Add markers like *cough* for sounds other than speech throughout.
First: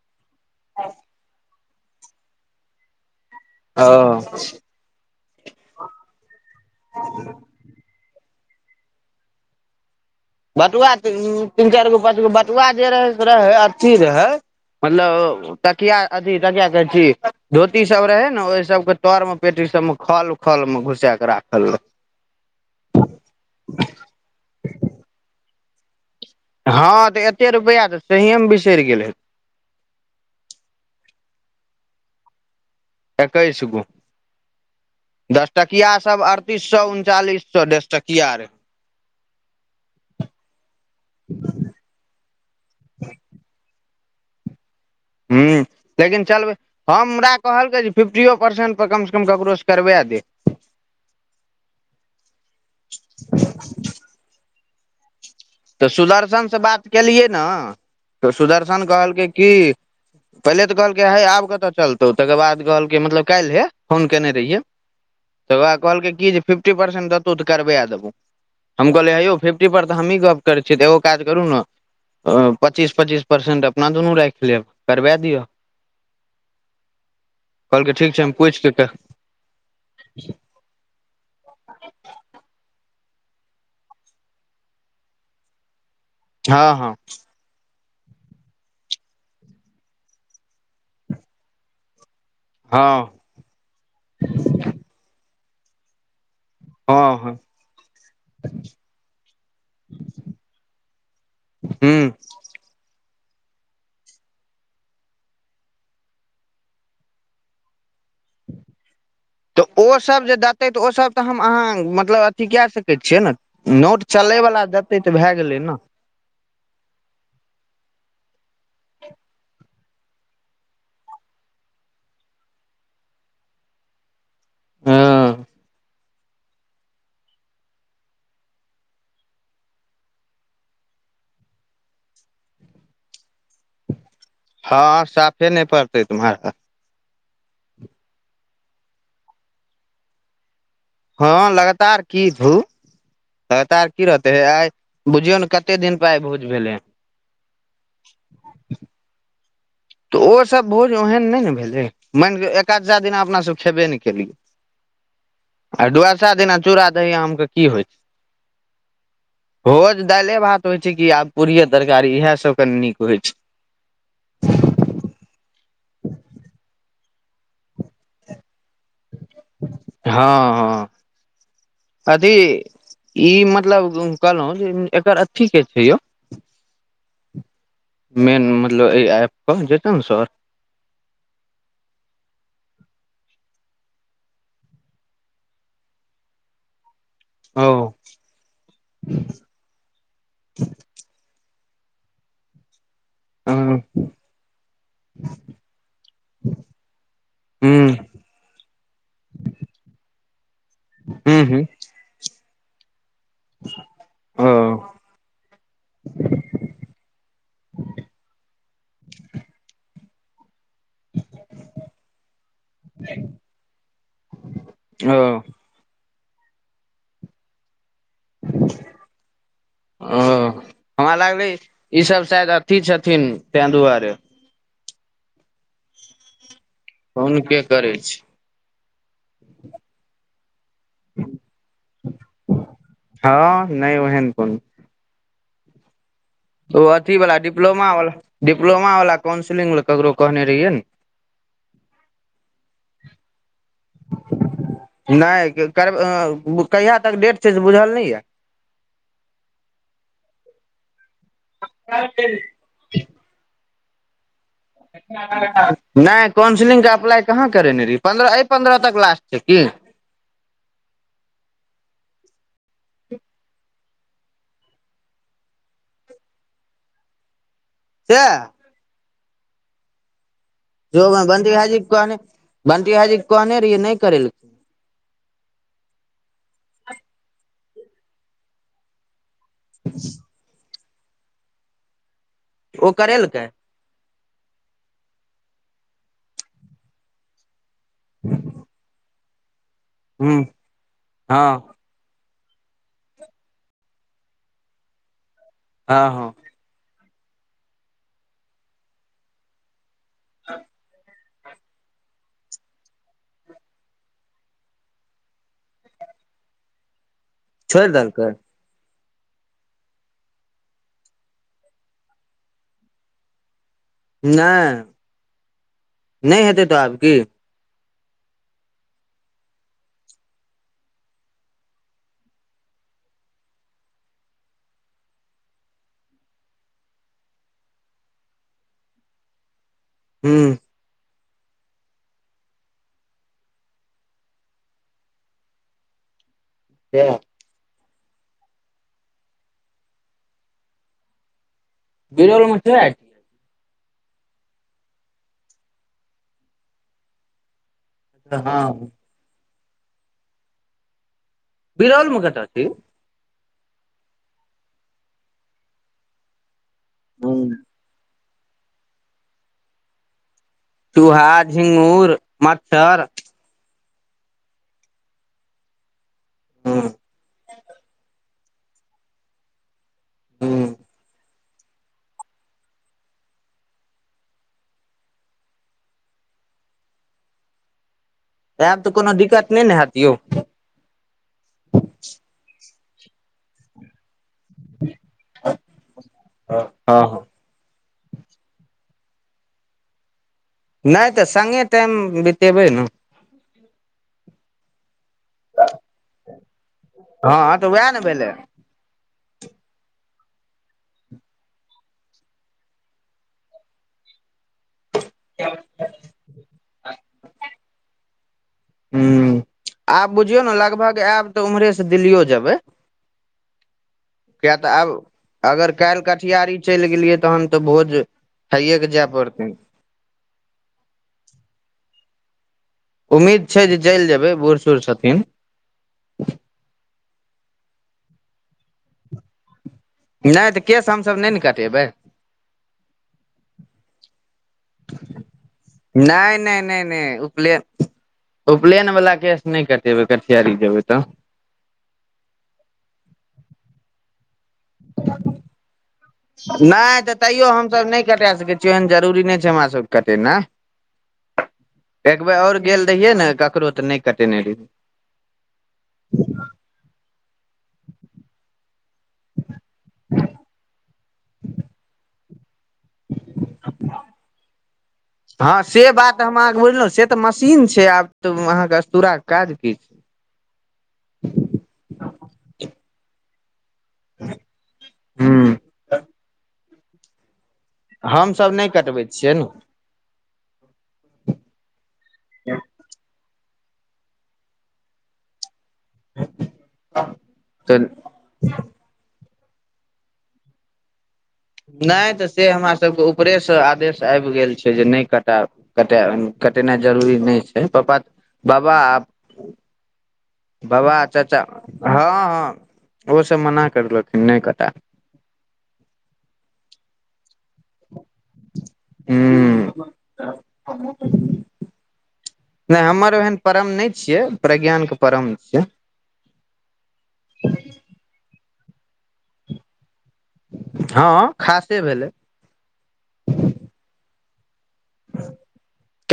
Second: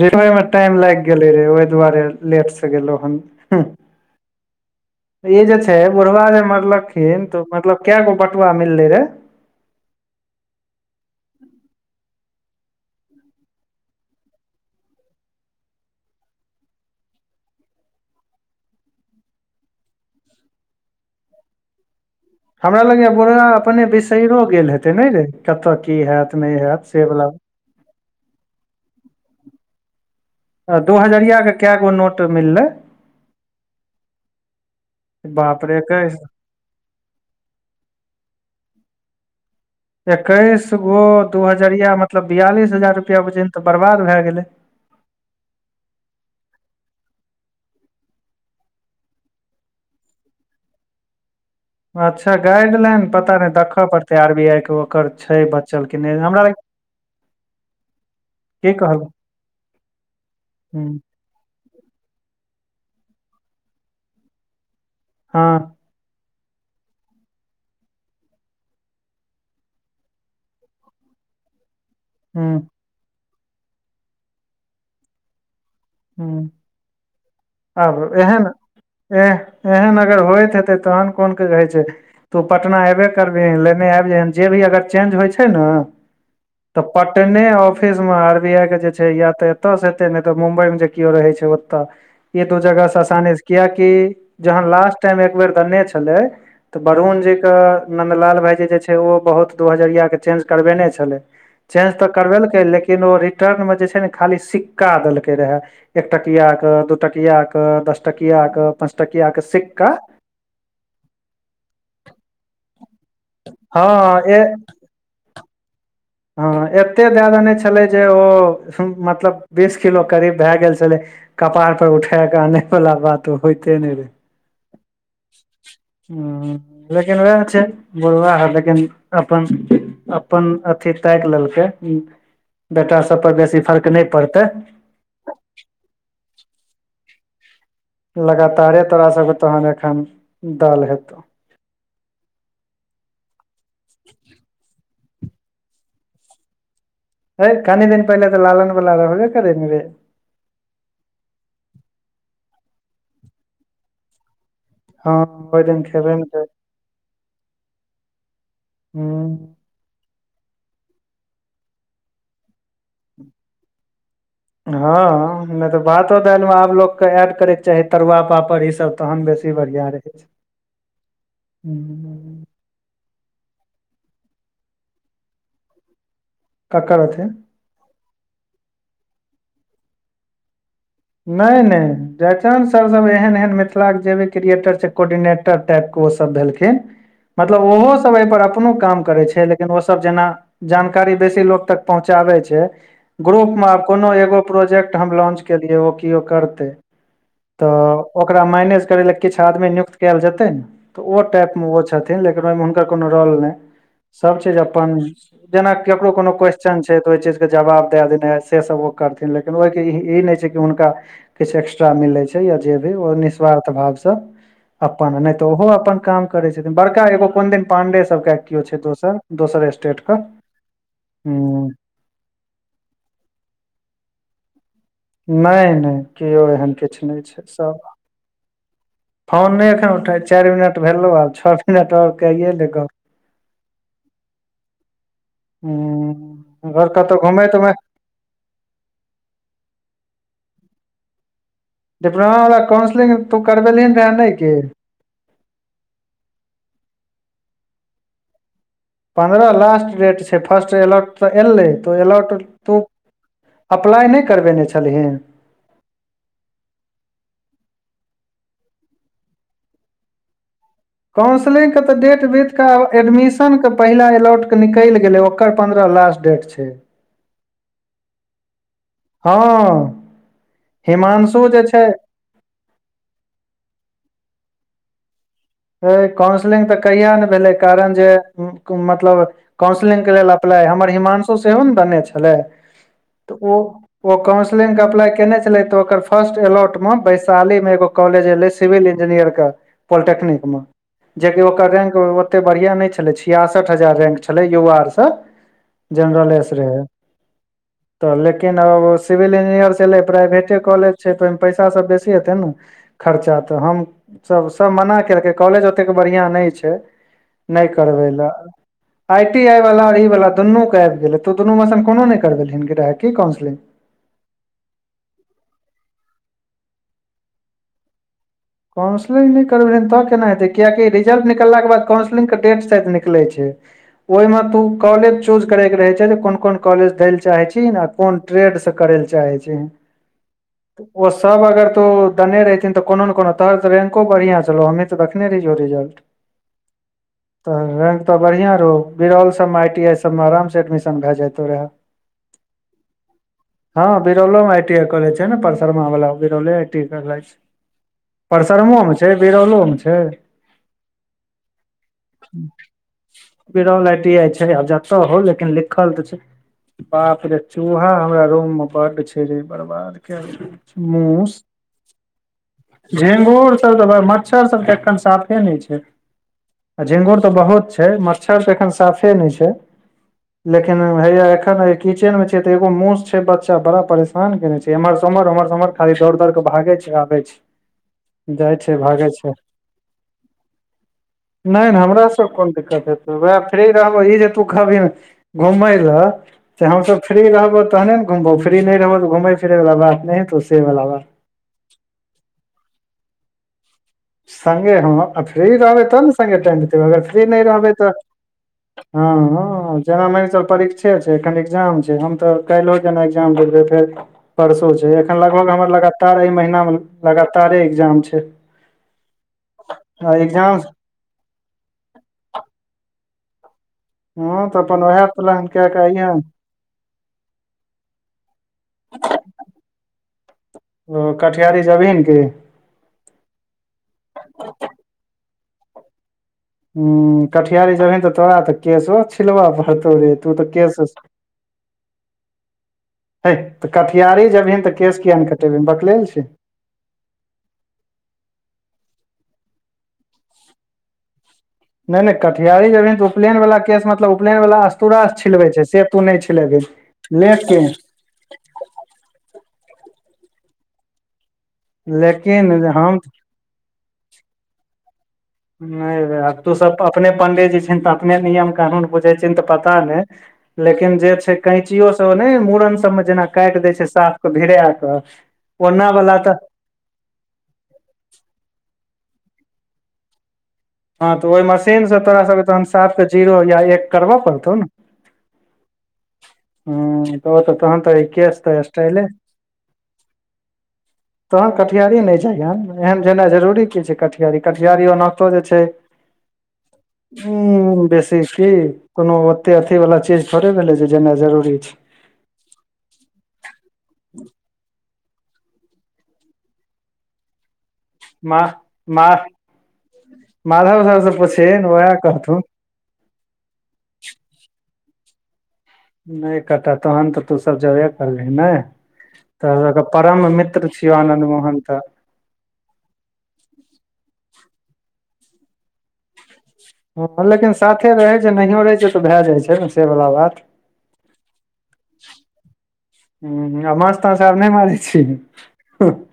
रुमे म टाइम लाइग गेलै रे ओए दुआरे लेट स गेलै हन ओ *inaudible* ई जे छै बुढ़वा जे मरलखिन तऽ मतलब कगो बटुआ मिललै रे बटुआ तीन तीन चार गो पाँच गो बटुआ जे रहै से रहै अथी रहै *unintelligible* तकिया अथी तकिया कह छी धोती सब रहे न ओहि सब के तर मे पेटी सब म खल खल में घुसा कऽ राखल रहै *inaudible* हमरा लगै य बुड़बा अपने बीशेरों गेल हेतैए नै रे तक की हैत नहि हैत से हँ तऽ बला एते रुपैआ तऽ सहिए म बिसेर गेल हेते अ दू हजरिया केँ कै गो नोट मिललै एकैस गो *inaudible* दस बाप रे टकिआ एकैस सब आर तीस सौ उनचालिस सौ दस टकिआ रहे एकैस गो दू हजरिया मतलब बियालिस हजार रुपैआ बुझहीन तऽ बर्बाद भए गेलै हू लेकिन चलबै हमरा कहलकै जे फिफ्टिओ परसेंट पर कम सँ कम ककरो सँ करवा दे अच्छा गाइडलाइन पता नहि दखअ पड़तै आर बी आई केँ ओकर छै ब तऽ सुदर्शन सऽ बात केलियै न तऽ की सुदर्शन कहलक कहलकै की पहिले तऽ हूँ कहलकै है आब कतऽ चल तो तकर बाद कहलकै मतलब काइले फोन केने रहियै *inaudible* तकर हँ बाद कहलकै कि ज फिफ्टी परसेंट देतौ तऽ करबा देबौ हम कहलिय हेयो फिफटी पर तऽ हमही गप गप करै छिय तऽ एगो काज करू न हूँ पच्चीस पच्चीस परसेंट अपना दुनू राइख लेब करबा दिअ हू *inaudible* कहलकै आब ठीक छै हम एहन पूछि कऽ एह एहन अगर होइत हेतै तहन कोन कऽ कहै छै तू पटना ऐबे करबिहीन लेने आबि जेहिये जे भी अगर चेंज होइ छै न हँ तऽ हँ पटने ऑफिस म आर बी आई केँ जे छै या तऽ एतऽ से हेते नहि तऽ मुम्बई में जे किओ रहे छै ओतऽ ई दू जगह स हँ आसानी स किया कि जहन लास्ट टाइम एक बेेर देने छलै तऽ हँ वरुण हँ जी के नन्दलाल भायजी जे छै ओ बहुत दू हजरिया के चेंज करबेने छलै चेंज हूँ तऽ करबेलकै लेकिन ओ रिटर्न मे जे छै न खाली सिक्का देलकै रहै एकटकिया कऽ दूटकिया कऽ दस टकिया कऽ पाँच टकिया कऽ स तऽ ओ सब जे देतै तऽ ओ सब तऽ हम अहाँ मतलब अथी कए सकै छियै न हँ नोट ए चलय बला देतै तऽ भै गेलै नऽ हँ एते दाय नहि छलै जे ओ मतलब बीस किलो करीब भै गेल छलै कपार पर उठा कऽ आने वाला बात होइते नै रहे हँ *inaudible* ह लेकिन उएह छै बुढ़वा सब लेकिन अपन अपन ताइक लेलकै *inaudible* बेटा सब पर बेसी फर्क नहि पड़तै हँ साफे नहि पड़तै तऽ महराज लगातारे तोरा सब कऽ तहन एखन दल हेत हँ लगातार की भू लगातार की रहतै हे आइ बुझियौ न कते दिन पर आइ भोज भेलै हन हय कनि दिन पहिले तऽ लालन वला रहबे करे न रे तऽ ओ सब भोज ओहन नय ने भेलै मैन क एकादसा दिना अपना सब खेबे नै केलियै हँ ओहि दिन आ खेबे ने द्वादशा करै दिना चूड़ा दही आम के की होइ छै हूँ भोज दायले भात होइ छै कि आब पूड़िये तरकारी इएह सब कनि नीक होइ छै हँ हँ नय तऽ भातो दालि मे आब लोक के एड करेके चाही तरुआ पापड़ ई सब तहन बेसी बढ़िया हँ हँ कथी हूँ, ई मतलब कहलौ जे एकर अथी के छै यौ ककर अथे मेन मतलब एय ऐप पऽ जेतौ ने सर नय नय जयचंद्र सर सब एहन एहन मिथिलाक के जे बी क्रियएटर छै कोर्डिनेटर टाइप क ओ सब भेलखिन मतलब ओ ओहो सब यै पर अपनो काम करै छ लेकिन ओ सब जेना जानकारी बेसी लोको तक पहुँचाबै छै ग्रुप ह मे आब कोनो एगो प्रोजेक्ट हम लॉन्च केलियै ओ केओ करतै ह तऽ ओकरा मैनेज करै लए किछु आदमी नियुक्त कयल जेतै ना ओ ह टाइप ह मे ओ छथिन लेकिन ओई मे कोनो रोल नय सब ओ चीज अपन जेना केकरो कोनो क्वेश्चन छै त ओई चीज के जवाब दै देने हएत से सब ओ करथिन लेकिन ओई के इहि ई नय छै कि हुनका किछु एक्स्ट्रा मिलै छै या जे भी ओ निःस्वार्थ भाव स अपन ओ नय तऽ ओहो अपन काम करै छथिन बड़का एगो कोन दिन पांडे सबके केओ छै दोसर दोसर स्टेट क ओ हमरा लागलै हूँ ई सब शायद अथी छथिन तें दुआरे नय नय केओ एहन किछु नय फोन छै के सब करै छी फोन नय एखन उठ चारि मिनट भेलौ हन छ मिनट आओर कैइए ले गप हँ नहि ओहन कोनो हूँ ओ अथीवला डिप्लोमावला डिप्लोमावला काउंसिलिंग लए ककरो कहने रहियै ने डिप्लोमा वाला काउंसलिंग तू करबेलहिन रहै नै की नय करब कहिया तक डेट छै से बुझल नय य पन्द्रह लास्ट रेट छै फर्स्ट एलॉट तऽ एलै तऽ ओ एलॉट तू अपलाय नय क *unintelligible* नय काउन्सिलिंगके अप्लाइ कहाँ करेने रहियै पन्द्रह ऐ पन्द्रह तक लास्ट छै की काउन्सलिंग के तऽ डेट देखक एडमिशन के पहिला एलॉउट के निकलि गेलै ओकर पन्द्रह लास्ट डेक छै सेएह हँ जो हिमांशु बंदि जे भाएजी के छै कहने बंटि भाएजी के कहने रहियै नय करेलकै काउंसलिंग तऽ कहिया ने भेलै कारण जे उ कु मतलब काउन्सलिंगके लेल अप्लाइ हमर हिमांशु सेहो ने बने छलैय ओ तऽ करेलकै ओ ओ काउंसिलिंग के अप्लाई केयने छलै तऽ ओकर फर्स्ट एलौट मे वैशाली मे एगो कॉलेज एले सिविल इंजीनियर क हूँ पॉलिटेक्निक मे जेकि हँ ओकर रैंक ओते बढ़िया नय छलै छियासठ हजार रैंक छलै युव आर से हँ हँ जेनरलेस रहै तऽ लेकिन सिविल इंजीनियर सेलै प्राइवेटे कॉलेज छै त पैसा सब बेसी हेतै न खर्चा हम सब सब मना केलकै कॉलेज ओतेक बढ़िया नय छै नय छोड़ि करबै देलकै लए आई टी आई वाला ई वाला दुनू के आबि गेले तु दुनूमेश कोनो नय करवेलहिन गरहा कि काउंसलिंग नय नै हेतै तऽ आब की काउन्सलिंग नय करबेलहि तऽ केना हेतै कियकि रिजल्ट निकलाक बाद काउन्सलिंगके डेट शायद निकलै छै ओहिमे तू कॉलेज चूज करय के रहै छै जे कोन कोन कॉलेज दयला चाहै छी न कोन ट्रेड स करै लए चाहै छीही हू ओ सब अगर तू दने रहिथिन तऽ कोनो ने कोनो *unintelligible* तऽ रैंको बढ़िया छलौ हमही तऽ रखने रहियौ रिजलट किया तऽ रैंक तऽ बढ़िआँ रहौ बिरौल सम आई टी आई सबमे आरामसँ एडमिशन भए जाइतहु रहए बीरलो *unintelligible* हँ बिरौलों मे आईटी आई कॉलेज छै न परसरमा वाल बिरौले आई टी कॉले छै छियै हँ परसरमोमे छै बिरौलोमे छैय बिरौल मे कत छै यौ बिरौल आई टी आई छै आब जत होय लेकिन लिखल तऽ छै बापरे चूहा हमरा रूममे बड छै रै बर्बाद कैदे चूहा झिंगूर म झिंगुर सब त मच्छर सब त एखन साफे नय छै आ झिंगुर तऽ बहुत छै मच्छर तऽ एखन साफे न छै लेकिन ओ आयब हैय एख ने किचेन मे छै त एगो मुस छै बच्चा बड़ा परेशान केने छै एमहर स ओमहर, ओमहर स ओमहर खाली दौड़ दौड़ क भागै छै *unintelligible* आबै छी त आयब त कोनो दिकत नय ने हैत यौ नै नै हमरा स कोन दिकत हेतै वैह फ्री रहबै इ जे तों खहबिहिन घूमय ल से हमसब फ्री नहि रहबौ तहने घुमबौ फ्री नै रहबौ त घुमेै फिरै वला बात नै हेतौ से वला बात नै त संगे टाइम बितेबै न संगे हां आ फ्री रहबै त न संगे टाइम बितेबै अगर फ्री नय हँ तऽ रहबै त वएह ने भेलै हां आं जेना मइछौ परीक्षे छै एखन एग्जाम छै हम त काल्हियो केना एग्जाम देल जेतैक परसु छै, एखन लगभग हमर लगातार एहि महिना मे लगातारे एग्जाम छै हुं आब आ बुझियौ न एग्जाम लगभग आयब त उमहरेसं दिल्लीयो जेबै हँ किया तऽ त अपन आब उएह प्लान कए अगर कऽ काल्हि अइहन कटिहारी चलि गेलियै तहन त भोज खाइयएक जाय पड़तै ओ, कटिहारी जेबहिन कि उम्मीद छै जे चलि जेबै बुढ़ सुढ़ छथिन हुं कटिहारी जेबहिन त तोरा त केसो छिलब पड़तौ रे तु त नहि तऽ केस केश हमसभ नहि ने कटेबै हैय त कटिहारी जेबहिन त केस किया नय कटेबहिन बकलेल छी नै नै नै नै उपलेन उपलैनवला केस नय कटेबै कटिहारी जेबै त नै नै कटिहारी जेबहिन त उपलैन वला केस मतलब उपलैनवला अस्तुरा छिलबै छै, से तु नै छिलेबहिन नहि तऽ तैयो लेकिन हमसभ नहि कटा सकै छियै, एहन जरूरी नहि छै हमरा सबके कटेनाइ एक बेर लेकिन और गेल हम रहियै ने ककरो तऽ नै कटेने रहियै। नहि रे, आब तु सब अपने पंडितजी छिहीन तऽ अपने नियम कानून बुझै छिहिन तऽ पता नय लेकिन जे छै कैंचियो से नै मुड़न सबमे जेना काटि दै छै साफ के भिरा कऽ, ओना वला तऽ बुझलौं से तऽ मशीन छै आब तऽ अहाँ के अस्तुरा के काज कि हाँ तऽ ओहि मशीन से तोरा सबके तहन साफ के जीरो या एक करब पड़तौ ने हूँ हुँ ओ तऽ तखन तऽ केस हमसभ तऽ नहि स्टायले कटबै छियै ने तखन कटिहारी नहि जैहें, एहन जेनाइ जरुरी की छै कटिहारी, कटिहारी ओनाइतो जे छै छै, तऽ उंम्म बेस देखही, कोनो ओते अथिवला चीज थोड़े भेलै जे जेनाइ जरुरी नहि त से हमरा सबके उपरेसे आदेश आबि गेल छै जे नहि कटायब कटय कटेनाइ जरूरी नहि छै पपा मा मा माधव झा बाबा से चाचा पुछहीन वैह हँ कहथुन हँ ओ सब मना करलखिन, नय कटा नय कटा तखन तऽ तु सब जबे करलिहिन नै, तोरा हूँ सबके परम मित्र छियौ आनन्द मोहन तऽ नहि हमर ओहेन परम नहि छियै प्रज्ञान के परम छियै हुँ लेकिन साथे रहै जे नहियो रहै छै तऽ भए जाइ छै ने से बला बात हँ, खासे भेलै हुँ, आ माछ ताछ आब नय मारै छिहिं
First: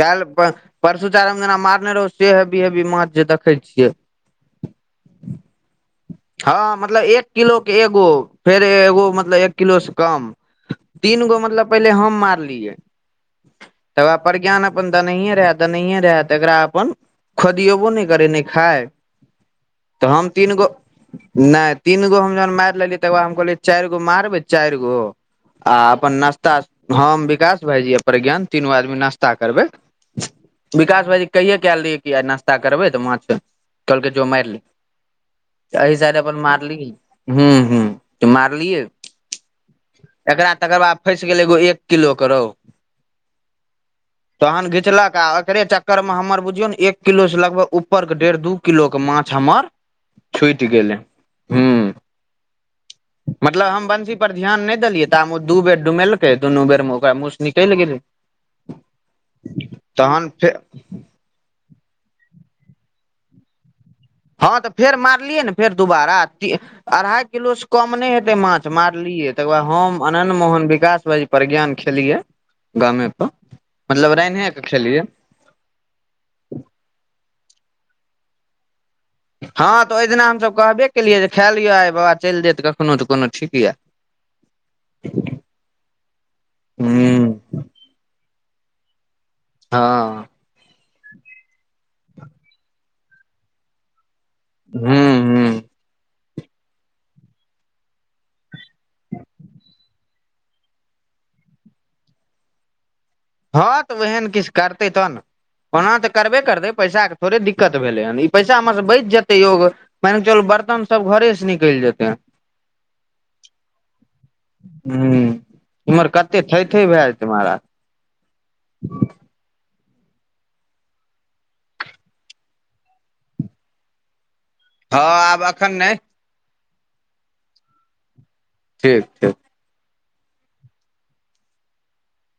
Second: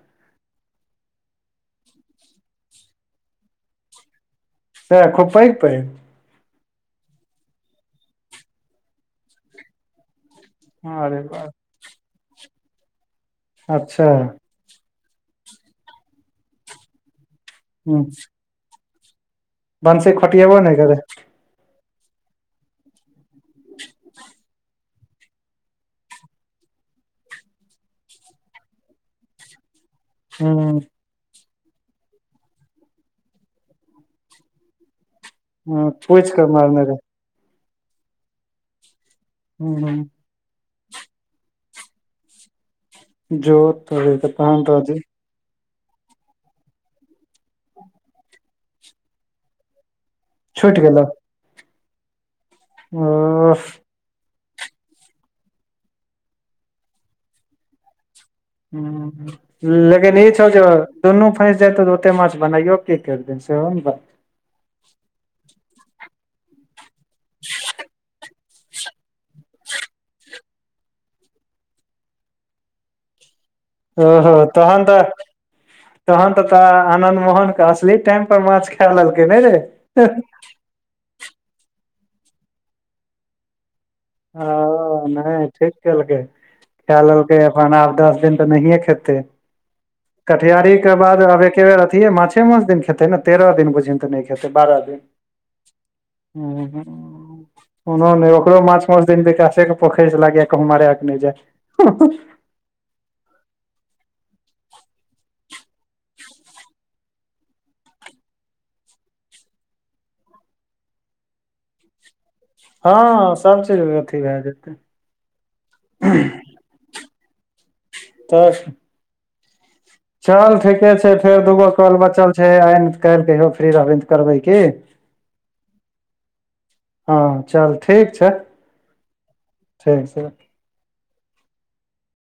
काल्हि, पर परसु चारिम दिना मारने रहौ से हेबी हेबी माछ जे देखै छियै सैह, खुब पैघ पैघ हँ मतलब एक किलो के एगो फेर एगो मतलब एक किलो से कम अरे तीन गो बाह मतलब पहिले हम मारलियै अच्छा तकर बाद प्रज्ञान अप अपन दनाे रहै दनाए रहै तऽ एकरा अपन खोदियोबो ह नय करै नय खाय बंसी तऽ हम तीन खोटियेबो गो नहि करै नय तीन गो हम जहन मारि लेलियै तकर बाद हम कहलियै चारि गो मारबै चारिगो आ अपन नाश्ता हम विकास भाइजी आ प्रज्ञान तीनू आदमी नाश्ता करबै ह विकास भाईजी कहिये कऽ एल रहियै कि आ नास्ता करबै तऽ माछ कहलकै जो मारि ले तऽ ह एहि साइड पूछि अपन कऽ मारलि मारने रहे हुँ हुँ तऽ मारलियै हूँ हूँ एकरा तकर बाद फँसि गेलै एगो एक किलोे के रोहु जोत तोड़ैके तहन तऽ घिचलक आ ओेकरे चक् कर मे हमर बुझियौ ने एक किलो से लगभग ऊपर के डेढ़ दू किलो के माछ हमर छुटि गेलै हूँ हँ मतलब हम बंशी पर ध्यान नहि देलियै ताब ओ दू बेर डुमेलकै दुनू बेरमे ओकरा मुँहस निकलि गेलै हुँ लेकिन तहन ई छौ फेर जे दुनू फँसि जैतौ तऽ कते माछ बनाइयो की करि तियैन सेहो ने बात हँ तऽ फेर मारलियै ने फेर दुोबारा अढ़ाइ किलो से कम नय हेतै माछ मारलियै तकर बाद हम अनन्न मोहन विकास भाइ प्रज्ञान खेलियै गामेपर ओहो तहन तऽ तहन तऽ तोरा आनद मोहन कऽ असली टाइम पर माछ खै लेलक हँ तऽ ओइ दिना हमसभ कहबे केलियै जे खाए लिअ आइ बाबा चैल देत कखनोहु तऽ कोनो ठीक यऽ *unintelligible* नहि ठीक केलकै खै हूँ लेलकै ओना अब दस दिन तऽ नहि खेते हँ कटयारी केँ बाद आब एके बेेर अथे माछे मांस दिन खेते न तेरह दिन बुझ तऽ नै खेते बारह दिन हूँ हूँ *inaudible* कोनो न ओकरो *unintelligible* हँ तऽ ओहन किछ करतै तऽ नऽ ओना तऽ करबे करतै पैसा कऽ थोड़े दिक्कत भेलै हन ई पैसा मऽ स बच जेतै योग मान कऽ चल बर्तन सब घरे से निकइल जेतै हँ सबचीज अथी भै जेतै हू उम्हर कते थै थै भै जेतै महराज *unintelligible* चल ठीके छै फेर दुगो कॉल बचल छै आइ नै तऽ काइल कहियो फ्री रहब तऽ करबै की हँ आब एखन नै हँ चल ठीक छै ठीक ठीक ठीक छै